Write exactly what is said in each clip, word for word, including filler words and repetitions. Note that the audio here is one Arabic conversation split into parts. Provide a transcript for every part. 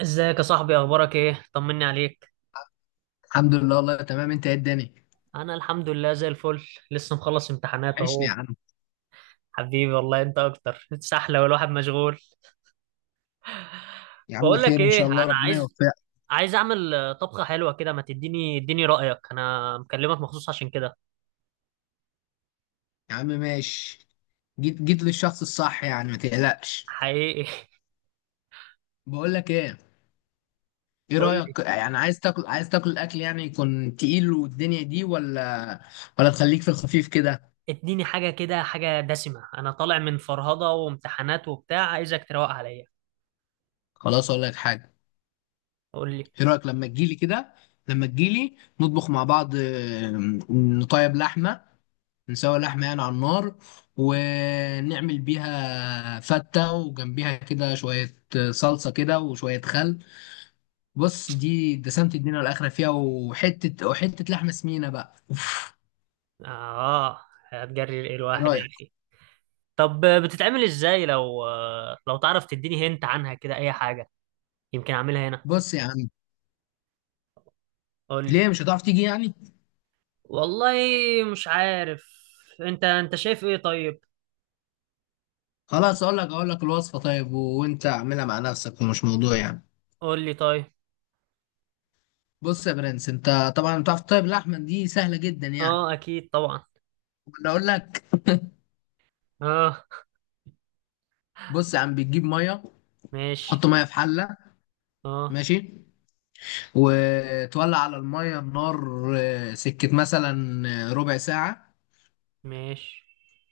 ازيك يا صاحبي، اخبارك ايه؟ طمني عليك. الحمد لله والله تمام. انت ايه الدنيا؟ انا الحمد لله زي الفل. لسه مخلص امتحانات وحشني يا اهو. عم. حبيبي والله، انت اكتر سحله والواحد مشغول. يا عم بقول لك خير ان ايه، شاء الله انا ربنا عايز يوفقك. عايز اعمل آه، طبخه حلوه كده، ما تديني اديني رايك. انا مكلمك مخصوص عشان كده. يا عم ماشي. جيت جيت للشخص الصح يعني ما تقلقش. حقيقي. بقول لك ايه، ايه قول لي. رأيك يعني؟ عايز تاكل عايز تاكل اكل يعني يكون تقيل والدنيا دي، ولا ولا تخليك في الخفيف كده؟ اديني حاجه كده، حاجه دسمه، انا طالع من فرهضه وامتحانات وبتاع، عايزك تروق عليا. خلاص اقول لك حاجة. قول لي. ايه رأيك لما تجيلي كده، لما تجيلي نطبخ مع بعض، اه، نطيب لحمة، نسوي لحمة يعني على النار، ونعمل بيها فتة، وجنبيها كده شوية صلصة كده وشوية خل. بص، دي دسمة الدنيا والآخرة فيها، وحتة وحتة لحمة سمينة بقى، أوف. اه، هتجري ايه إيه الواحد يا رأيك؟ اخي؟ طب بتتعمل ازاي؟ لو لو تعرف تديني هنت عنها كده اي حاجة، يمكن اعملها هنا. بص يا عم، قول لي. ليه مش هتعرف تيجي يعني؟ والله مش عارف. انت انت شايف ايه طيب؟ خلاص، أقول لك أقول لك الوصفة، طيب وأنت أعملها مع نفسك ومش موضوع يعني. قول لي طيب. بص يا برنس، أنت طبعا بتعرف طيب اللحمة دي سهلة جدا اه، يعني. اكيد طبعا. أنا أقول لك. اه. بص يا عم، بتجيب مية، ماشي. تحط مية في حلة، اه، ماشي، وتولع على المية النار، آه، سكة مثلا آه، ربع ساعة، ماشي.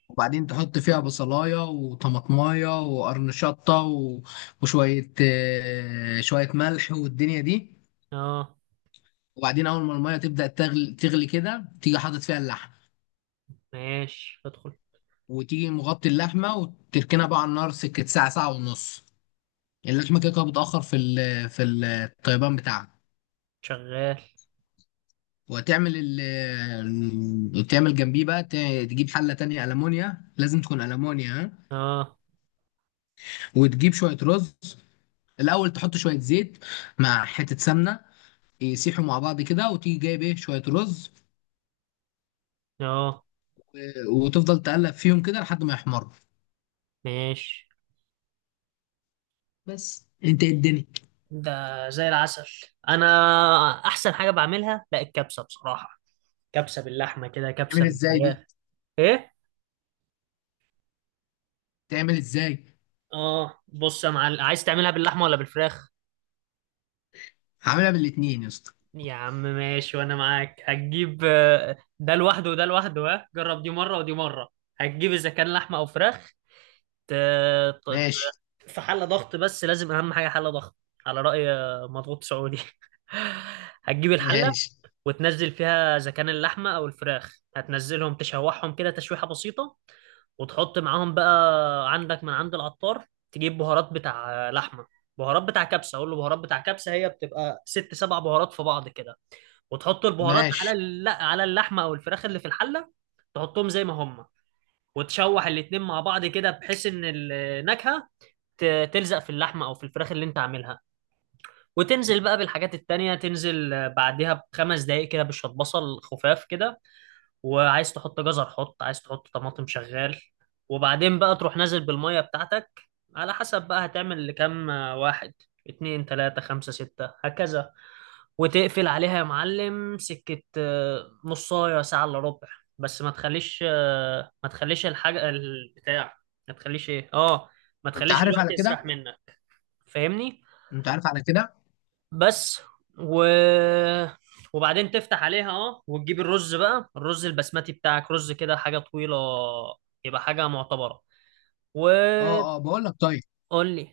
وبعدين تحط فيها بصلاية وطماطماية وقرن شطة و- وشوية آه، شوية ملح والدنيا دي. اه، وبعدين أول ما المية تبدأ تغلي, تغلي كده، تيجي حاطط فيها اللحمة، ماشي، ادخل. وتيجي مغطي اللحمة وتركنها بقى على النار سكة ساعة، ساعة ونص. اللحمة كده كده بتأخر في ال- في الطيبان بتاعها. شغال. وتعمل ال تعمل جنبيه بقى، ت- تجيب حلة تانية ألمونيا، لازم تكون ألمونيا، ها؟ اه، وتجيب شوية رز. الأول تحط شوية زيت مع حتة سمنة، يسيحوا مع بعض كده، وتيجي جايب إيه، شوية رز، اه، و- وتفضل تقلب فيهم كده لحد ما يحمروا. ماشي. بس أنت إيه الدنيا! ده زي العسل. انا احسن حاجة بعملها، لا، الكبسة بصراحة. كبسة باللحمة كده، كبسة تعمل إزاي دي؟ بالفراخ. ايه؟ تعمل إزاي؟ اه، بص يا معلم، عايز تعملها باللحمه ولا بالفراخ؟ هعملها بالاتنين يا اسطى. يا عم ماشي، وانا معاك. هتجيب آه، ده لوحده وده لوحده، ها جرب دي مره ودي مره. هتجيب اذا كان لحمه او فراخ، ت- ت- ماشي، ت- في حله ضغط، بس لازم اهم حاجه حله ضغط. على راي آه، مضغوط سعودي. هتجيب الحله ماشي، وتنزل فيها اذا كان اللحمه او الفراخ، هتنزلهم تشوحهم كده تشويحه بسيطه. وتحط معاهم بقى عندك من عند العطار، تجيب بهارات بتاع لحمه، بهارات بتاع كبسه، اقول له بهارات بتاع كبسه، هي بتبقى ست سبع بهارات في بعض كده. وتحط البهارات على ماشي. الل- على اللحمه او الفراخ اللي في الحله. تحطهم زي ما هم، وتشوح الاتنين مع بعض كده بحيث ان النكهه ت- تلزق في اللحمه او في الفراخ اللي انت عاملها. وتنزل بقى بالحاجات التانية، تنزل بعدها بخمس دقايق كده، بشوية بصل خفاف كده. وعايز تحط جزر حط، عايز تحط طماطم شغال. وبعدين بقى تروح نازل بالمية بتاعتك، على حسب بقى هتعمل لكام آه، واحد، اتنين، تلاتة، خمسة، ستة، هكذا. وتقفل عليها يا معلم سكة آه، نصاية ساعة إلا ربع. بس ما تخليش آه، ما تخليش الحاجة البتاع، ما تخليش ايه اه ما أنت تخليش عارف الوقت على يسرح كده. منك. فاهمني؟ أنت عارف على كده. بس و... وبعدين تفتح عليها، اه وتجيب الرز بقى، الرز البسمتي بتاعك، رز كده حاجة طويلة، يبقى حاجة معتبرة. وقول أه أه، بقول لك طيب، لي.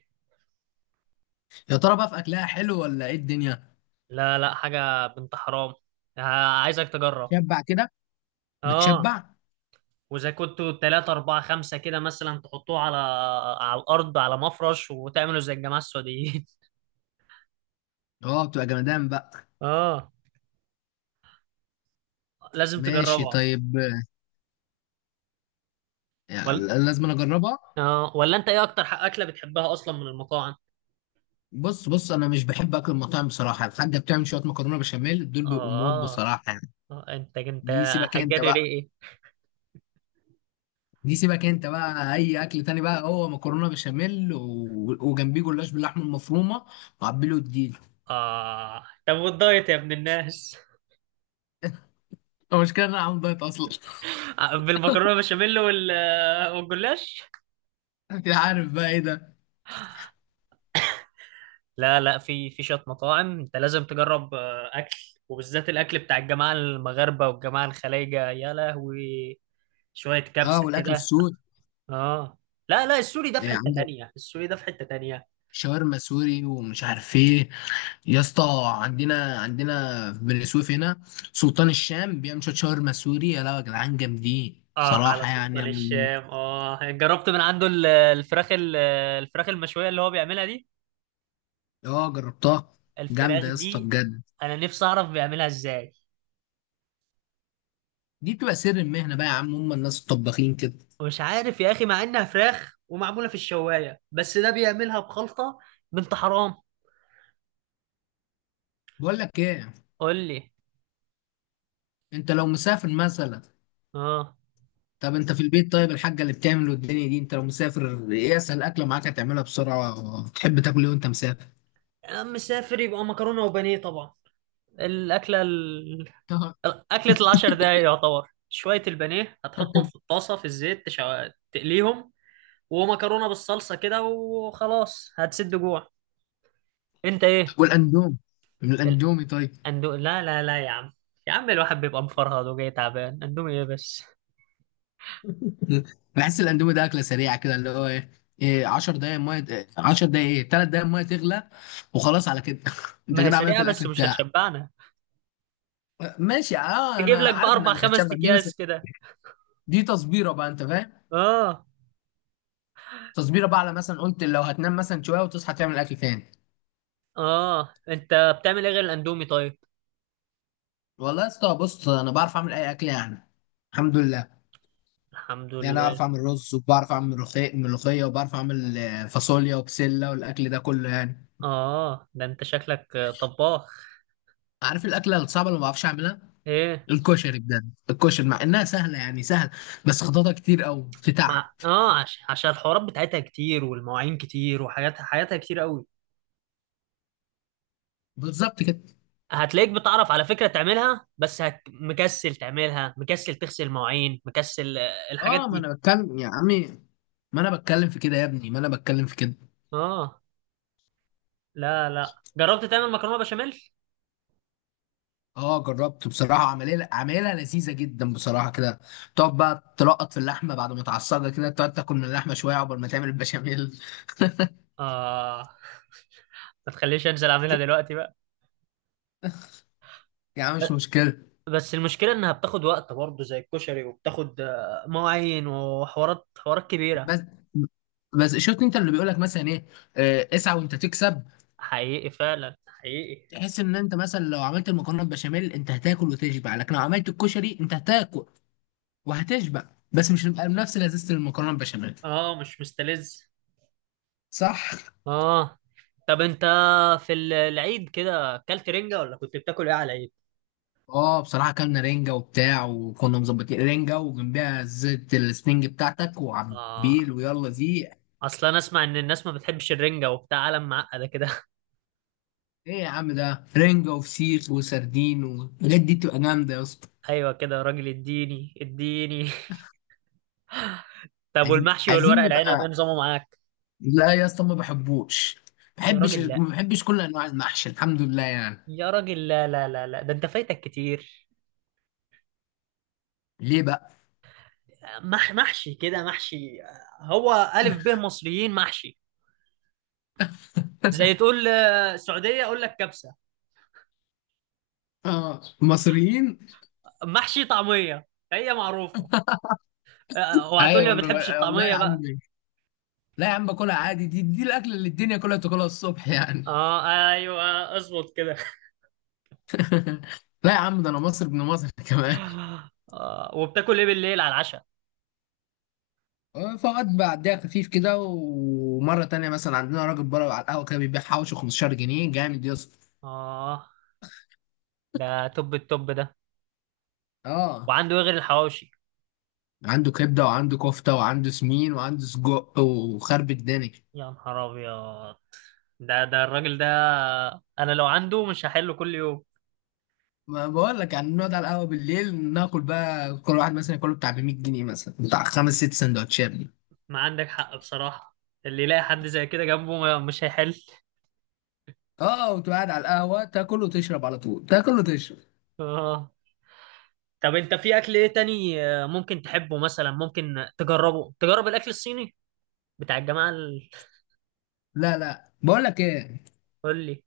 يا ترى بقى في أكلها حلو ولا إيه الدنيا؟ لا، لا، حاجة بنت حرام. ه- عايزك تجرب. شبع كده؟ اه. بتشبع. واذا كنتوا تلاتة أربعة خمسة كده مثلا، تحطوه على على الأرض، على مفرش، وتعملوا زي الجماعة السعوديين. اه بتبقى جمدان بقى. اه، لازم ماشي تجربها طيب، يعني ولا؟ لازم أنا اجربها. اه، ولا انت ايه اكتر ح- اكلة بتحبها اصلا من المطاعم؟ بص بص، انا مش بحب اكل المطاعم بصراحه. الحاجه بتعمل شويه مكرونه بشاميل، دول بيبقوا موت اه. بصراحه يعني. آه، انت انت دي سيبك انت هتجري بقى. ليه ايه؟ دي سيبك انت بقى. اي اكل تاني بقى هو مكرونه بشاميل و... وجنبيه جلاش باللحمه المفرومه وعبيله الديل. اه، طب والدايت يا ابن الناس؟ المشكله ان انا عامل دايت اصلا. بالمكرونه بشاميل، وال والجلاش. انت عارف بقى ايه ده. لا، لا، في في شويه مطاعم انت لازم تجرب آه، اكل، وبالذات الاكل بتاع الجماعه المغاربه والجماعه الخليجه، يا لهوي. شويه اه كبسه والاكل كده. السوري، اه، لا، لا، السوري ده في يعني حته عندك تانية، السوري ده في حته تانية. شاورما سوري ومش عارف ايه. يا اسطى، عندنا، عندنا في بني سويف هنا سلطان الشام بيعمل شويه شاورما سوري، يا لا يا جدعان، جامدين اه، على صراحه يعني سلطان أنا- الشام، اه جربت من عنده ال- الفراخ ال- الفراخ المشويه اللي هو بيعملها دي. اه جربتها، جامده الفراخ يا اسطى دي، بجد. انا نفسي اعرف بيعملها ازاي. دي بتبقى سر المهنه بقى يا عم، هم الناس الطباخين كده. ومش عارف يا اخي، مع انها فراخ ومعموله في الشوايه، بس ده بيعملها بخلطه بنت حرام. بقول لك ايه، قول لي. انت لو مسافر مثلا، اه، طب انت في البيت طيب، الحاجه اللي بتعمله الدنيا دي، انت لو مسافر ايه اسهل اكله معاك هتعملها بسرعه؟ تحب تاكل ايه وانت مسافر؟ يا عم مسافر يبقى مكرونه وبانيه طبعا. الاكله ال... اكله العشر دقايق يعتبر، شويه البانيه هتحطهم في الطاسه في الزيت تشع... تقليهم، ومكرونه بالصلصه كده، وخلاص هتسد جوع. انت ايه؟ والاندومي، من الاندومي طيب. الاندو لا، لا، لا، يا عم. يا عم الواحد بيبقى مفرهد وجاي تعبان، اندومي ايه بس؟ بحس الاندومي ده اكله سريعه كده، اللي هو ايه، إيه 10 دقايق ميه، إيه، 10 دقايق، ايه 3 دقايق ميه تغلى وخلاص على كده. انت ما هي كده عملت سريعة بس الاكل مش بتاعك. هتشبعنا. ماشي، اه تجيب انا لك عارف انها بأربع مش خمس هتشبع دي، بس أكياس كده. دي تصبيره بقى، انت فاهم، آه. تصبيره بقى على مثلا، قلت لو هتنام مثلا شويه وتصحى تعمل اكل تاني. آه، أنت بتعمل إيه غير الأندومي طيب؟ والله يا اسطى، بص انا بعرف اعمل اي اكل يعني، الحمد لله الحمد يعني. اعرف لله. اعمل رز، وبعرف اعمل ملوخيه ملوخيه، وبعرف اعمل آه، فاصوليا وبسله والاكل ده كله يعني. آه، ده أنت شكلك آه، طباخ. عارف الاكله الصعبه اللي ما بعرفش اعملها؟ إيه؟ الكشري بجد، الكشري مع انها سهله يعني سهل، بس خططها كتير او في مع... تعب. آه عش... عشان الحوارات بتاعتها كتير، والمواعين كتير، وحاجاتها حياتها كتير قوي. بالظبط كده. هتلاقيك بتعرف على فكرة تعملها، بس هت... مكسل تعملها، مكسل تغسل مواعين، مكسل آه، الحاجات اه ما دي. انا بتكلم يا عمي، ما انا بتكلم في كده يا ابني، ما انا بتكلم في كده. آه. لا، لا، جربت تعمل مكرونة بشاميل؟ اه جربت بصراحه، عمليه عمليه لذيذه جدا بصراحه كده. تقعد بقى تلقط في اللحمه بعد ما تعصجها كده، تقعد تاكل من اللحمه شويه عقبال ما تعمل البشاميل. آه. ما تخليش أنزل أعملها دلوقتي بقى. يعني مش مشكله. بس المشكلة إنها بتاخد وقت برضه زي الكشري، وبتاخد آه، مواعين وحوارات، حوارات كبيرة. بس، بس شفت انت اللي بيقول لك مثلا ايه، آه، اسعى وانت تكسب. حقيقي فعلا، حقيقي. تحس ان انت مثلا لو عملت المكرونه بشاميل انت هتاكل وتشبع، لكن لو عملت الكشري انت هتاكل وهتشبع بس مش هنبقى بنفس لذيذة المكرونة البشاميل. اه، مش مستلذ. صح. اه. طب انت في ال- العيد كده اكلت رنجة، ولا كنت بتاكل ايه على العيد؟ اه بصراحة كلنا رنجة وبتاع، وكنا مظبطين رنجة وجنبها زيت السنينج بتاعتك اه، وعبيل ويلا زيق. اصلا انا اسمع ان الناس ما بتحبش الرنجة وبتاع، عالم معقدة كده. ايه يا عم، ده رنجة وفسيخ وسردين والحاجات دي بتبقى جامدة يا اسطى. ايوه كده يا راجل، اديني اديني. طب عايزين والمحشي عايزين والورق العنب ايه نبقى، نظامه معاك؟ لا يا اسطى ما بحبوش. يا بحبش راجل لا. ما بحبش كل انواع المحشي الحمد لله يعني. يا راجل، لا، لا، لا، لا، ده انت فايتك كتير. ليه بقى؟ مح محشي كده محشي. هو ألف ب مصريين محشي. زي تقول آه، سعودية أقول لك كبسة. اه مصريين. محشي طعمية هي معروفة. آه، آه، وهتقول لي ايوه ما بتحبش انا والله يا الطعمية بقى. عم، لا يا عم باكلها عادي، دي، دي الاكله اللي الدنيا كلها بتاكلها الصبح يعني. اه، ايوه، اظبط كده. لا يا عم، ده انا مصري ابن مصر كمان. آه وبتاكل ايه بالليل على العشاء؟ آه، فقط بعديها خفيف كده، ومره تانية مثلا عندنا راجل بره على القهوه كده بيبيع حوشه خمستاشر جنيه، جامد يا اسطى. اه، ده توب التوب ده. اه وعنده ايه غير الحواوشي؟ عنده كبده وعنده كفته وعنده سمين وعنده سجق وخرب الدنيا. يا نهار ابيض، ده ده الراجل ده، انا لو عنده مش هحله كل يوم. ما بقول لك يعني نقعد على القهوه بالليل، ناكل بقى كل واحد مثلا ياكله بتاع ب ميت جنيه مثلا، بتاع خمس ست سندوتشات دي. ما عندك حق بصراحة، اللي يلاقي حد زي كده جنبه ما- مش هيحل. اه وتقعد على القهوه تاكل وتشرب، على طول تاكل وتشرب. اه، طب انت في اكل ايه تاني آه، ممكن تحبه؟ مثلا ممكن تجربه تجرب الاكل الصيني بتاع الجماعه ال... لا لا، بقول لك ايه، قول لي.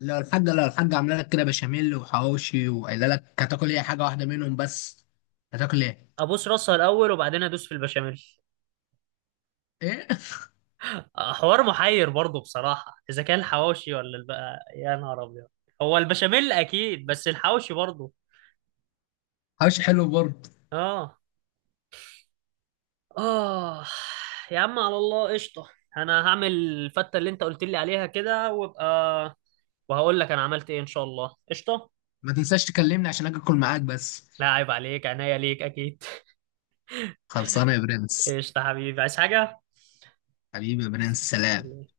لو الحاجة لو الحاجة عاملة لك كده بشاميل وحواوشي وقايلة لك هتاكل ايه، حاجة واحدة منهم بس، هتاكل ايه؟ ابوس راسها الاول وبعدين ادوس في البشاميل. ايه؟ آه، حوار محير برضه بصراحه، اذا كان الحواوشي ولا البقى، يا نهار ابيض. هو البشاميل اكيد، بس الحواوشي برضه. حواوشي حلو برضه. اه. اه، يا عم على الله قشطه. انا هعمل الفته اللي انت قلت لي عليها كده، وابقى وهقول لك انا عملت ايه، ان شاء الله قشطه. ما تنساش تكلمني عشان اجي اكل معاك بس. لا عيب عليك، عناية ليك اكيد. خلصانة يا برنس. قشطه حبيبي، عايز حاجه؟ حبيبي يا برنس، سلام. والله.